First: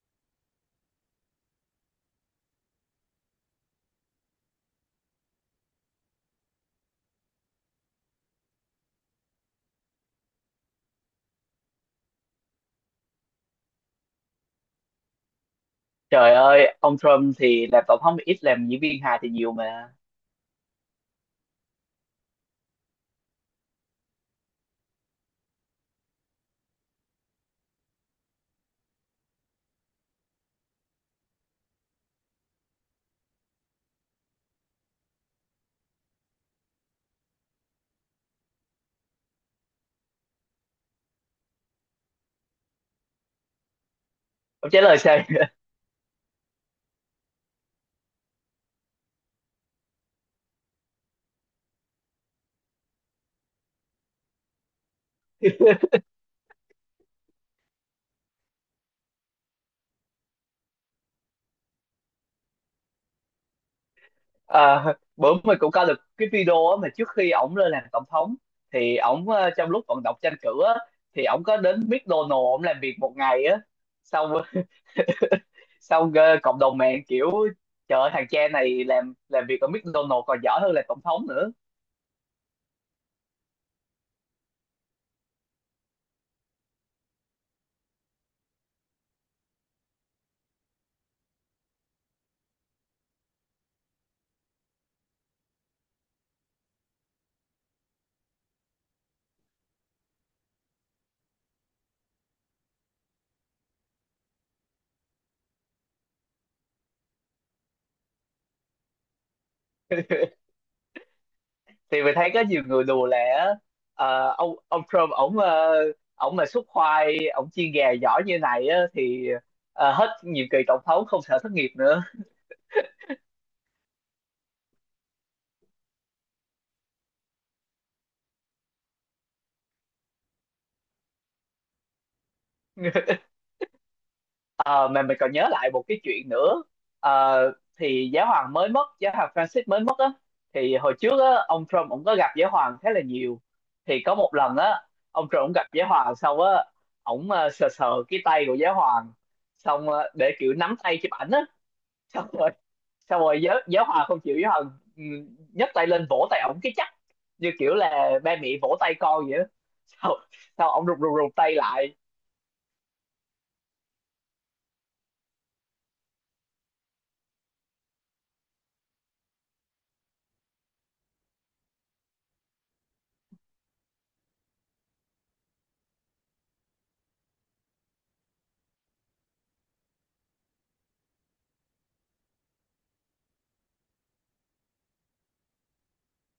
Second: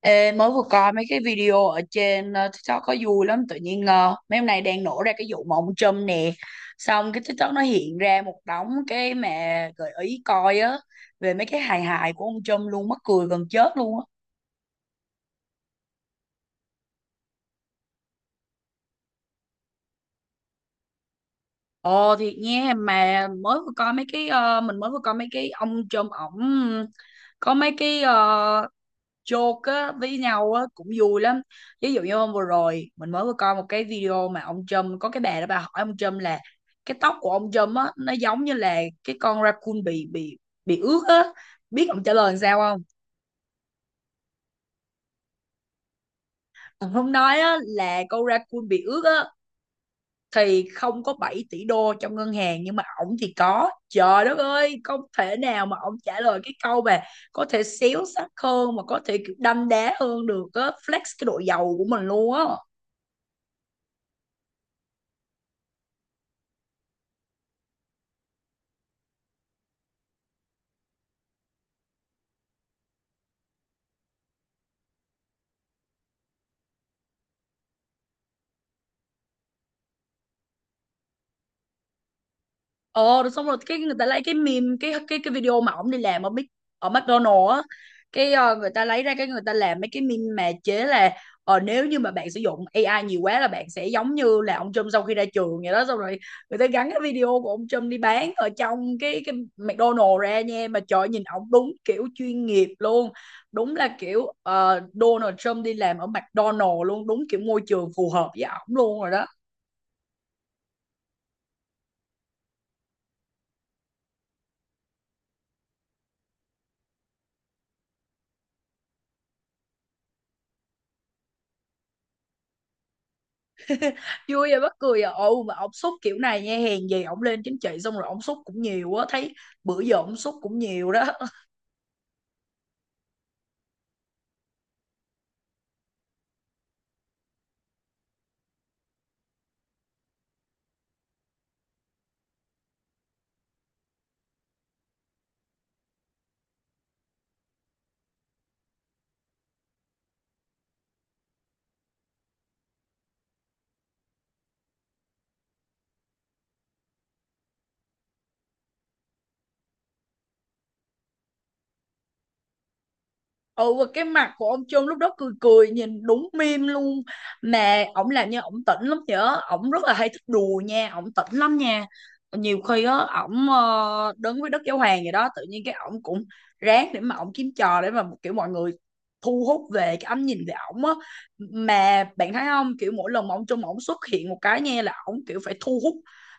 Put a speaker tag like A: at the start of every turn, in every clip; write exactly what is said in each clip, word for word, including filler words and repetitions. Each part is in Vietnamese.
A: Ê, mới vừa coi mấy cái video ở trên ờ, TikTok có vui lắm tự nhiên ờ, mấy hôm nay đang nổ ra cái vụ mà ông Trump nè, xong cái TikTok nó hiện ra một đống cái mà gợi ý coi á, về mấy cái hài hài của ông Trump luôn, mắc cười gần chết luôn á.
B: Trời ơi, ông Trump thì làm tổng thống ít, làm diễn viên hài thì nhiều mà.
A: Ồ thiệt nha, mà mới vừa coi mấy cái ờ, mình mới vừa coi mấy cái ông Trump ổng có mấy cái ờ, joke á, với nhau á, cũng vui lắm. Ví dụ như hôm vừa rồi mình mới vừa coi một cái video mà ông Trump có cái bà đó bà hỏi ông Trump là cái tóc của ông Trump á, nó giống như là cái con raccoon bị bị bị ướt á, biết ông trả lời làm sao không?
B: Ông trả lời sao?
A: Ông không nói á là con raccoon bị ướt á thì không có bảy tỷ đô trong ngân hàng, nhưng mà ổng thì có. Trời đất ơi, không thể nào mà ổng trả lời cái câu mà có thể xéo sắc hơn, mà có thể kiểu đâm đá hơn được á, flex cái độ giàu của mình luôn á.
B: À, Bữa mình cũng coi được cái video á, mà trước khi ổng lên làm tổng thống thì ổng ờ, trong lúc vận động tranh cử á, thì ổng có đến McDonald's ổng làm việc một ngày á. Xong xong ờ, cộng đồng mạng kiểu trời ơi, thằng cha này làm làm việc ở McDonald's còn giỏi hơn là tổng thống nữa.
A: Ờ rồi xong rồi cái người ta lấy cái meme, cái cái cái video mà ổng đi làm ở Mc- ở McDonald's á, cái ờ, người ta lấy ra cái người ta làm mấy cái meme mà chế là ờ, nếu như mà bạn sử dụng a i nhiều quá là bạn sẽ giống như là ông Trump sau khi ra trường vậy đó. Xong rồi người ta gắn cái video của ông Trump đi bán ở trong cái cái McDonald's ra nha. Mà trời ơi, nhìn ổng đúng kiểu chuyên nghiệp luôn, đúng là kiểu ờ, Donald Trump đi làm ở McDonald's luôn, đúng kiểu môi trường phù hợp với ổng luôn rồi đó.
B: Thì mình thấy có nhiều người đùa là, ờ, ông ông Trump ổng, ờ, ổng mà xúc khoai ổng chiên gà giỏi như này á, thì ờ, hết nhiệm kỳ tổng thống không sợ thất nghiệp nữa.
A: Vui và mắc cười à, ồ mà ông xúc kiểu này nha, hèn gì ông lên chính trị xong rồi ông xúc cũng nhiều á thấy, bữa giờ ông xúc cũng nhiều đó.
B: Ờ, mà mình còn nhớ lại một cái chuyện nữa. Ờ, thì giáo hoàng mới mất, giáo hoàng Francis mới mất á, thì hồi trước á ông Trump cũng có gặp giáo hoàng khá là nhiều. Thì có một lần á, ông Trump cũng gặp giáo hoàng xong á, ổng ờ, sờ sờ cái tay của giáo hoàng, xong ờ, để kiểu nắm tay chụp ảnh á, xong rồi xong rồi giáo giáo hòa không chịu, giáo hòa ừ, nhấc tay lên vỗ tay ổng cái chắc, như kiểu là ba mẹ vỗ tay con vậy đó. Sau sau ổng rụt rụt rụt tay lại.
A: Ừ, và cái mặt của ông Trung lúc đó cười cười nhìn đúng meme luôn, mà ổng làm như ổng tỉnh lắm nhở, ổng rất là hay thích đùa nha, ổng tỉnh lắm nha. Nhiều khi á, ổng ờ, đứng với Đức Giáo Hoàng vậy đó, tự nhiên cái ổng cũng ráng để mà ổng kiếm trò để mà kiểu mọi người thu hút về cái ánh nhìn về ổng á. Mà bạn thấy không, kiểu mỗi lần mà ông Trung ổng xuất hiện một cái nha là ổng kiểu phải thu hút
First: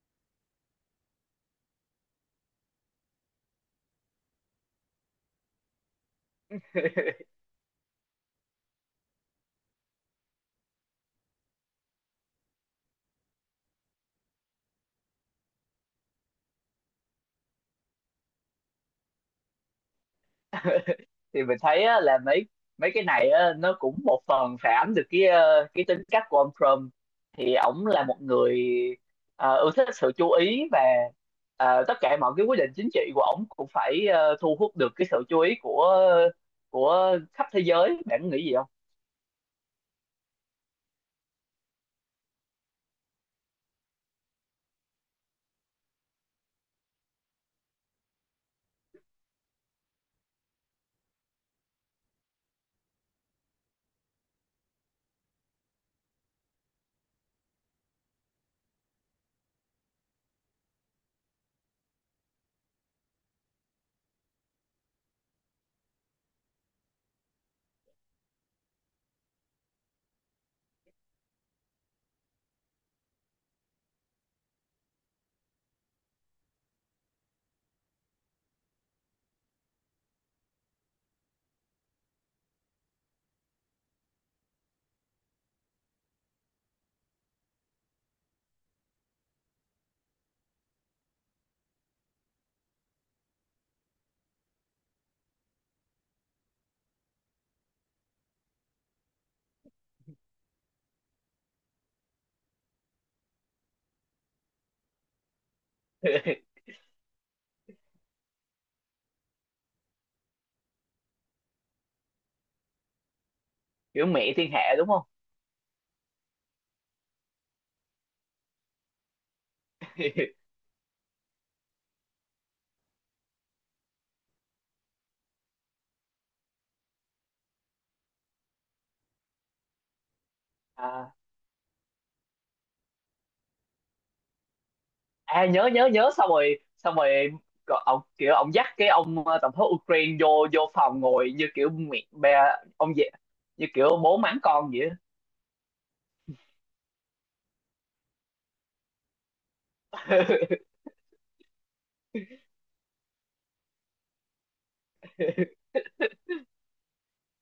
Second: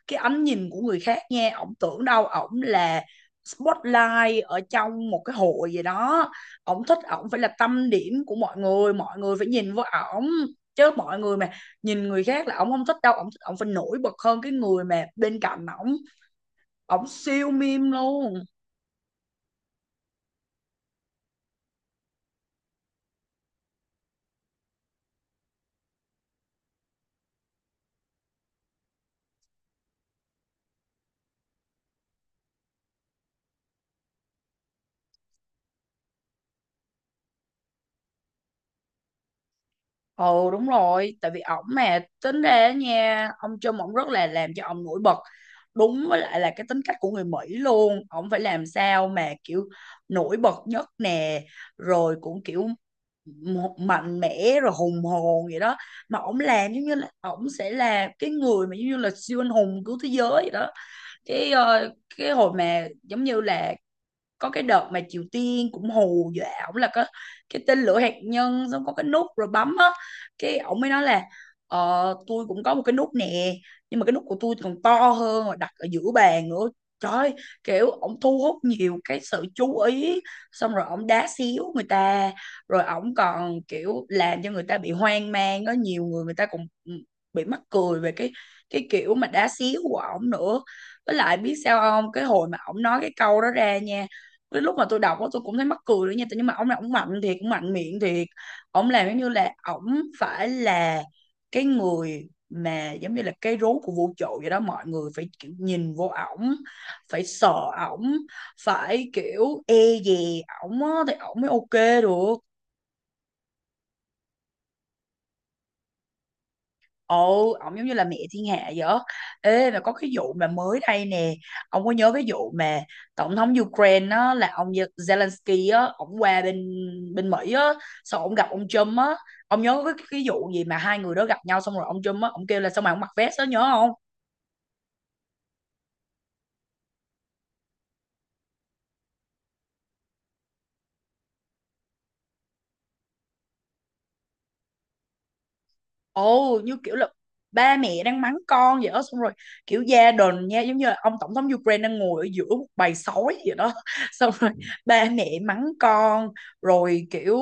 A: cái ánh nhìn của người khác nha, ổng tưởng đâu ổng là spotlight ở trong một cái hội gì đó. Ổng thích ổng phải là tâm điểm của mọi người, mọi người phải nhìn vào ổng, chứ mọi người mà nhìn người khác là ổng không thích đâu. Ổng thích ổng phải nổi bật hơn cái người mà bên cạnh ổng, ổng siêu meme luôn.
B: Thì mình thấy á, là mấy mấy cái này á, nó cũng một phần phản ánh được cái, ờ, cái tính cách của ông Trump. Thì ổng là một người ờ, ưa thích sự chú ý, và ờ, tất cả mọi cái quyết định chính trị của ổng cũng phải, ờ, thu hút được cái sự chú ý của của khắp thế giới, bạn nghĩ gì không?
A: Ừ, đúng rồi, tại vì ổng mà tính ra á nha, ông Trump ổng rất là làm cho ông nổi bật. Đúng với lại là cái tính cách của người Mỹ luôn, ổng phải làm sao mà kiểu nổi bật nhất nè, rồi cũng kiểu một mạnh mẽ rồi hùng hồn vậy đó. Mà ổng làm giống như là ổng sẽ là cái người mà giống như là siêu anh hùng của thế giới vậy đó. Cái ờ, cái hồi mà giống như là có cái đợt mà Triều Tiên cũng hù dọa ổng là có cái tên lửa hạt nhân, xong có cái nút rồi bấm á, cái ổng mới nói là ờ, tôi cũng có một cái nút nè, nhưng mà cái nút của tôi còn to hơn mà đặt ở giữa bàn nữa. Trời ơi, kiểu ổng thu hút nhiều cái sự chú ý, xong rồi ổng đá xíu người ta, rồi ổng còn kiểu làm cho người ta bị hoang mang. Có nhiều người người ta cũng bị mắc cười về cái cái kiểu mà đá xíu của ổng nữa. Với lại biết sao không, cái hồi mà ổng nói cái câu đó ra nha, đến lúc mà tôi đọc đó, tôi cũng thấy mắc cười nữa nha, nhưng mà ông này ông mạnh thiệt, cũng mạnh miệng thiệt. Ông làm giống như là ông phải là cái người mà giống như là cái rốn của vũ trụ vậy đó, mọi người phải kiểu nhìn vô ổng, phải sợ ổng, phải kiểu e dè ổng á thì ổng mới ok được.
B: Kiểu mẹ thiên hạ đúng không?
A: Ồ, ông giống như là mẹ thiên hạ vậy á. Ê, mà có cái vụ mà mới đây nè, ông có nhớ cái vụ mà tổng thống Ukraine á, là ông Ye- Zelensky á, ông qua bên bên Mỹ á, xong ông gặp ông Trump á, ông nhớ cái, cái vụ gì mà hai
B: À,
A: người đó gặp nhau, xong rồi ông Trump á, ông kêu là sao mà ông mặc vest đó nhớ không?
B: à nhớ nhớ nhớ, xong rồi xong rồi có- ông kiểu ông dắt cái ông, ờ, tổng thống Ukraine vô vô phòng ngồi như kiểu mẹ bè ông vậy, như kiểu bố mắng con vậy á.
A: Ồ, như kiểu là ba mẹ đang mắng con vậy đó, xong rồi kiểu gia đình nha, giống như là ông tổng thống Ukraine đang ngồi ở giữa một bầy sói vậy đó. Xong rồi ba mẹ mắng con, rồi kiểu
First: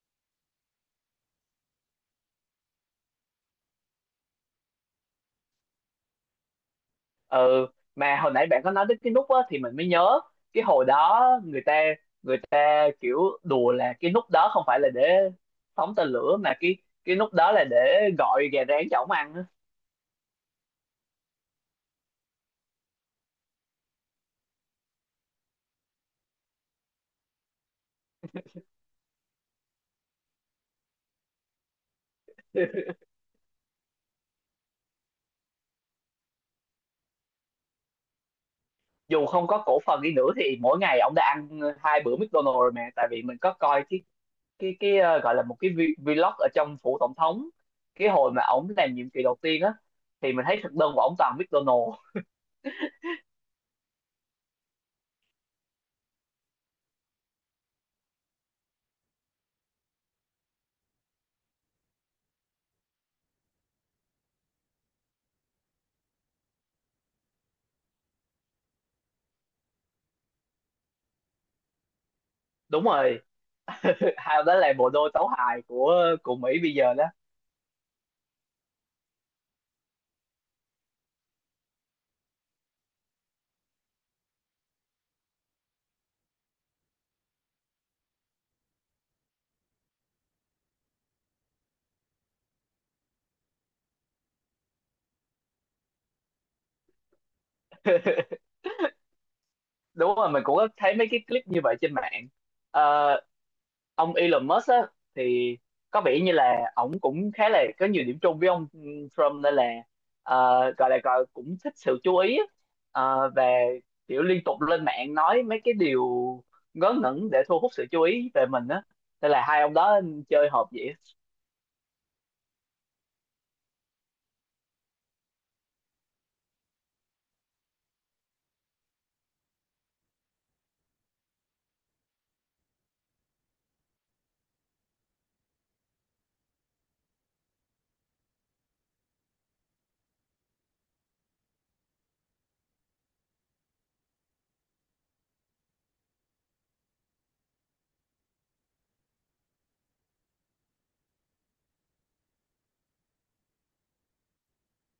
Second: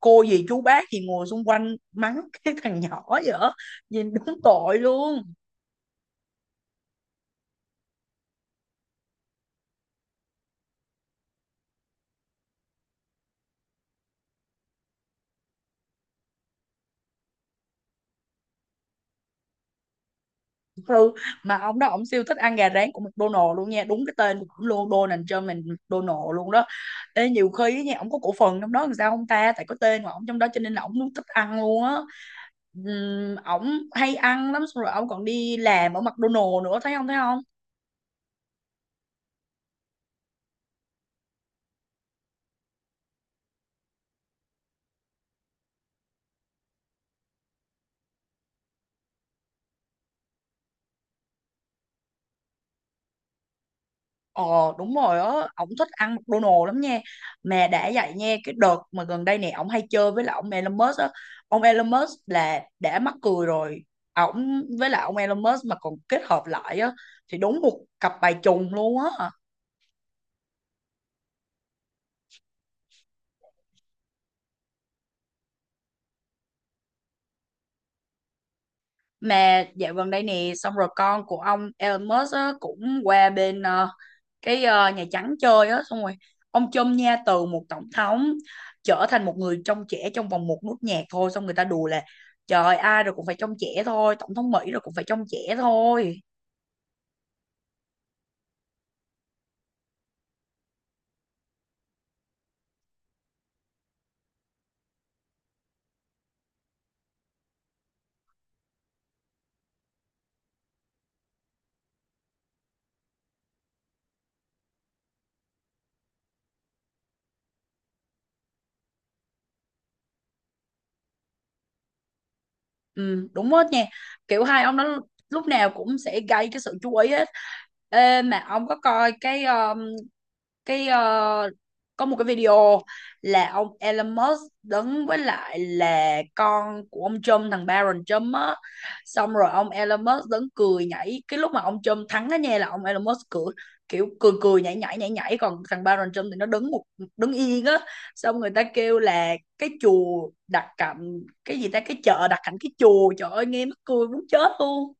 A: cô dì chú bác thì ngồi xung quanh mắng cái thằng nhỏ vậy đó, nhìn đúng tội luôn.
B: Ừ, mà hồi nãy bạn có nói đến cái nút á, thì mình mới nhớ cái hồi đó người ta, người ta kiểu đùa là cái nút đó không phải là để phóng tên lửa, mà cái cái nút đó là để gọi gà rán cho ổng ăn á.
A: Ừ, mà ông đó ông siêu thích ăn gà rán của McDonald luôn nha, đúng cái tên của ổng luôn, Donald Trump là McDonald luôn đó. Ê, nhiều khi á nha ổng có cổ phần trong đó làm sao không ta, tại có tên của ổng trong đó cho nên là ổng luôn thích ăn luôn á. Ừm, ổng hay ăn lắm, xong rồi ổng còn đi làm ở McDonald nữa, thấy không thấy không?
B: Dù không có cổ phần đi nữa thì mỗi ngày ông đã ăn hai bữa McDonald's rồi. Mà tại vì mình có coi cái cái cái ờ, gọi là một cái vi- vlog ở trong phủ tổng thống, cái hồi mà ổng làm nhiệm kỳ đầu tiên á, thì mình thấy thực đơn của ổng toàn McDonald's.
A: Ờ, đúng rồi á, ổng thích ăn McDonald's lắm nha. Mà đã vậy nha, cái đợt mà gần đây này ổng hay chơi với lại ông Elon Musk á. Ông Elon Musk là đã mắc cười rồi. À, ổng với lại ông Elon Musk mà còn kết hợp lại á thì đúng một cặp bài trùng luôn á.
B: Đúng rồi. Hay đó là bộ đôi tấu hài của của Mỹ bây giờ đó.
A: Mà dạo gần đây nè, xong rồi con của ông Elon Musk á cũng qua bên ờ, cái ờ, Nhà Trắng chơi á, xong rồi ông Trump nha, từ một tổng thống trở thành một người trong trẻ trong vòng một nốt nhạc thôi. Xong người ta đùa là trời ơi, ai rồi cũng phải trong trẻ thôi, tổng thống Mỹ rồi cũng phải trong trẻ thôi.
B: Đúng rồi, mình cũng có thấy mấy cái clip như vậy trên mạng. Ờ, ông Elon Musk á, thì có vẻ như là ổng cũng khá là có nhiều điểm chung với ông, ừ, Trump, nên là ờ, gọi là gọi cũng thích sự chú ý á. Ờ, và kiểu liên tục lên mạng nói mấy cái điều ngớ ngẩn để thu hút sự chú ý về mình á, nên là hai ông đó chơi hợp vậy.
A: Ừ, đúng hết nha, kiểu hai ông đó lúc nào cũng sẽ gây cái sự chú ý hết. Ê, mà ông có coi cái ờ, cái ờ, có một cái video là ông Elon Musk đứng với lại là con của ông Trump, thằng Barron Trump á, xong rồi ông Elon Musk đứng cười nhảy cái lúc mà ông Trump thắng á nha, là ông Elon Musk cười kiểu cười cười nhảy nhảy nhảy nhảy còn thằng Barron Trump thì nó đứng một đứng yên á. Xong người ta kêu là cái chùa đặt cạnh cái gì ta, cái chợ đặt cạnh cái chùa, trời ơi nghe mắc cười muốn chết luôn.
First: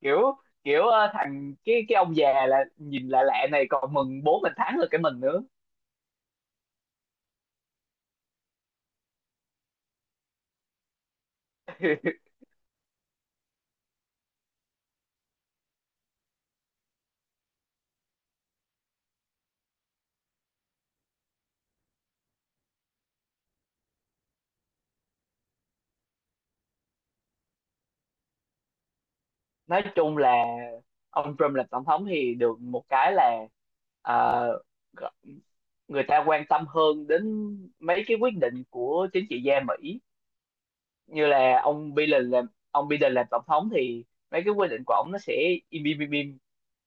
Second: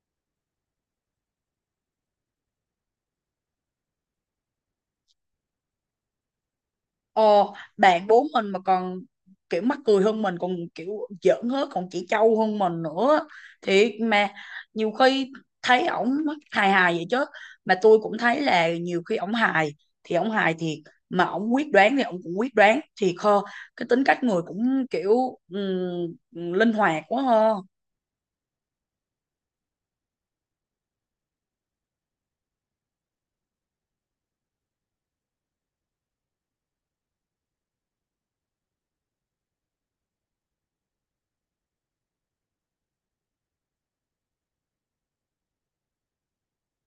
B: Kiểu kiểu ờ, thằng cái cái ông già là nhìn lạ lạ này còn mừng bố mình thắng được cái mình nữa.
A: Ồ, bạn bốn mình mà còn kiểu mắc cười hơn mình, còn kiểu giỡn hết, còn chỉ trâu hơn mình nữa. Thì mà nhiều khi thấy ổng hài hài vậy chứ, mà tôi cũng thấy là nhiều khi ổng hài thì ổng hài thiệt, mà ổng quyết đoán thì ổng cũng quyết đoán thiệt hơn. Cái tính cách người cũng kiểu ừm, linh hoạt quá ha.
B: Nói chung là ông Trump làm tổng thống thì được một cái là, ờ, g- người ta quan tâm hơn đến mấy cái quyết định của chính trị gia Mỹ. Như là ông Biden làm, ông Biden làm tổng thống thì mấy cái quyết định của ông nó sẽ im im im, im.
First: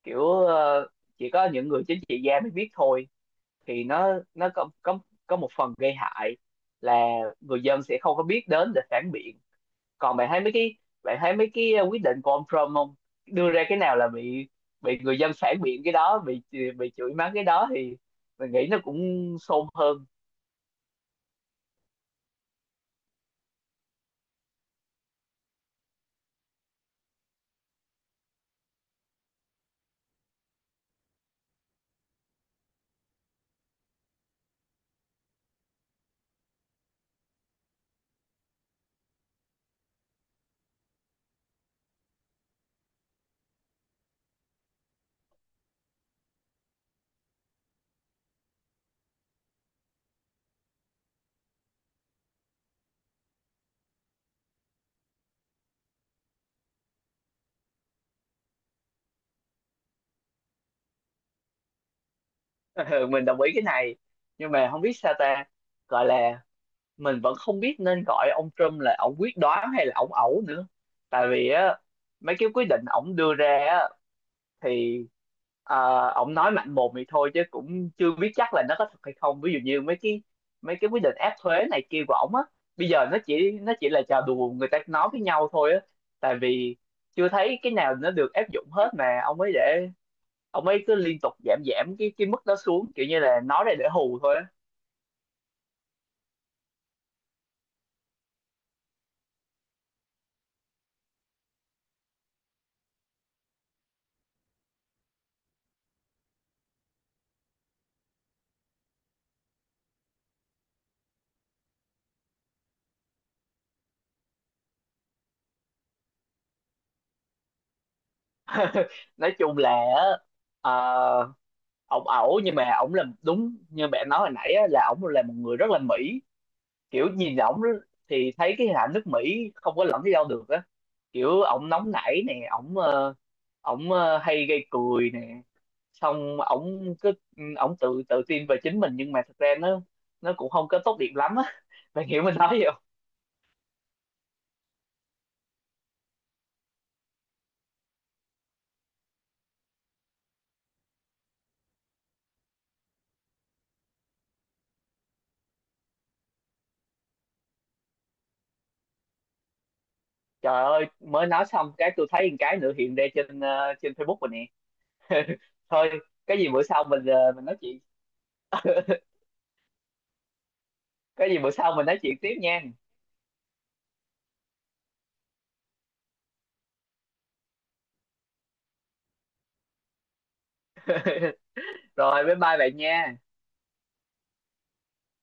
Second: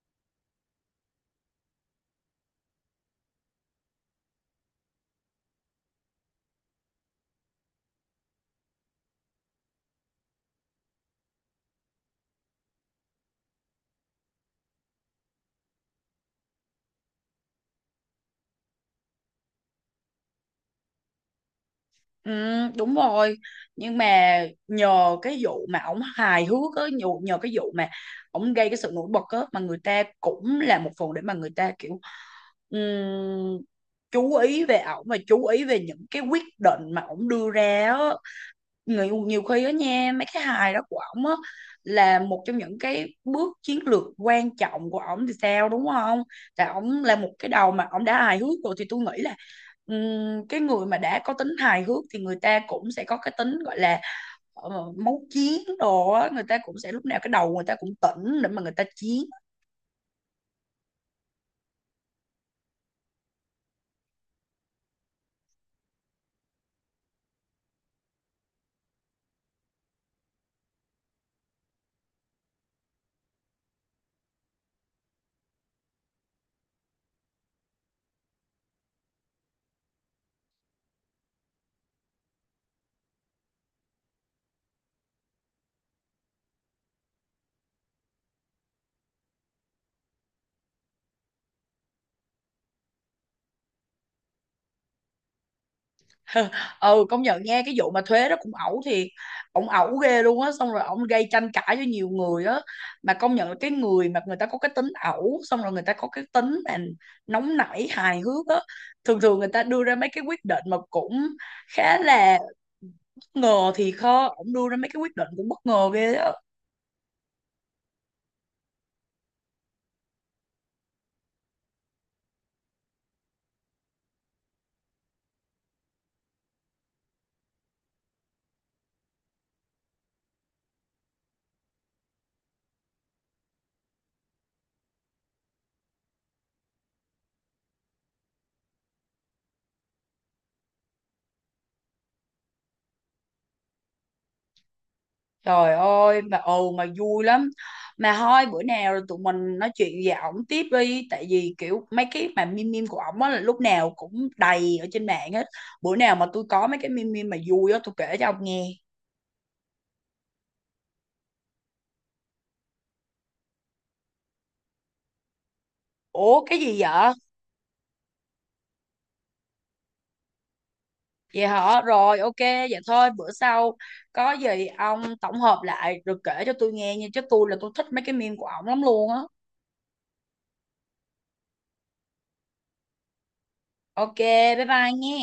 B: Kiểu ờ, chỉ có những người chính trị gia mới biết thôi, thì nó nó có có có một phần gây hại là người dân sẽ không có biết đến để phản biện. Còn bạn thấy mấy cái, bạn thấy mấy cái ờ, quyết định của ông Trump không, đưa ra cái nào là bị bị người dân phản biện, cái đó bị bị chửi mắng, cái đó thì mình nghĩ nó cũng xôn hơn.
A: Ừ, đúng rồi, nhưng mà nhờ cái vụ mà ổng hài hước á, nhờ, nhờ cái vụ mà ổng gây cái sự nổi bật á, mà người ta cũng là một phần để mà người ta kiểu ừm, chú ý về ổng và chú ý về những cái quyết định mà ổng đưa ra á. Người nhiều khi á nha, mấy cái hài đó của ổng á là một trong những cái bước chiến lược quan trọng của ổng thì sao, đúng không? Tại ổng là một cái đầu mà ổng đã hài hước rồi thì tôi nghĩ là, ừm, cái người mà đã có tính hài hước thì người ta cũng sẽ có cái tính gọi là ờ, máu chiến đồ á, người ta cũng sẽ lúc nào cái đầu người ta cũng tỉnh để mà người ta chiến.
B: Mình đồng ý cái này, nhưng mà không biết sao ta, gọi là, mình vẫn không biết nên gọi ông Trump là ông quyết đoán hay là ông ẩu nữa. Tại vì á, mấy cái quyết định ổng đưa ra á, thì ờ, ông nói mạnh mồm thì thôi chứ cũng chưa biết chắc là nó có thật hay không. Ví dụ như mấy cái, mấy cái quyết định áp thuế này kia của ổng á, bây giờ nó chỉ, nó chỉ là trò đùa người ta nói với nhau thôi á. Tại vì chưa thấy cái nào nó được áp dụng hết, mà ông ấy để ông ấy cứ liên tục giảm, giảm cái cái mức đó xuống, kiểu như là nói ra để hù thôi á.
A: Ừ, công nhận nghe cái vụ mà thuế đó cũng ẩu thiệt, ổng ẩu ghê luôn á, xong rồi ổng gây tranh cãi với nhiều người á. Mà công nhận là cái người mà người ta có cái tính ẩu, xong rồi người ta có cái tính mà nóng nảy hài hước á, thường thường người ta đưa ra mấy cái quyết định mà cũng khá là bất ngờ, thì khó ổng đưa ra mấy cái quyết định cũng bất ngờ ghê á.
B: Nói chung là á, ờ, ổng ẩu, nhưng mà ổng là đúng như bạn nói hồi nãy á, là ổng là một người rất là mỹ. Kiểu nhìn ổng đó thì thấy cái hình ảnh nước Mỹ không có lẫn đi đâu được á. Kiểu ổng nóng nảy nè, ổng ờ, ổng ờ, hay gây cười nè, xong ổng cứ ừ, ổng tự tự tin về chính mình, nhưng mà thật ra nó nó cũng không có tốt đẹp lắm á. Mày hiểu mình nói gì không?
A: Trời ơi mà ừ, mà vui lắm. Mà thôi bữa nào tụi mình nói chuyện về ổng tiếp đi. Tại vì kiểu mấy cái mà meme meme của ổng á là lúc nào cũng đầy ở trên mạng hết. Bữa nào mà tôi có mấy cái meme meme mà vui á tôi kể cho ông nghe.
B: Trời ơi, mới nói xong cái tôi thấy một cái nữa hiện ra trên, ờ, trên Facebook rồi nè. Thôi, cái
A: Ủa
B: gì
A: cái
B: bữa
A: gì
B: sau mình,
A: vậy?
B: ờ, mình nói chuyện. Cái gì
A: Vậy
B: bữa sau
A: hả?
B: mình nói chuyện
A: Rồi
B: tiếp
A: ok
B: nha.
A: vậy thôi bữa sau có gì ông tổng hợp lại rồi kể cho tôi nghe nha. Chứ tôi là tôi thích mấy cái meme của ổng lắm luôn á.
B: Rồi bye bye bạn nha.
A: Ok, bye bye nghe.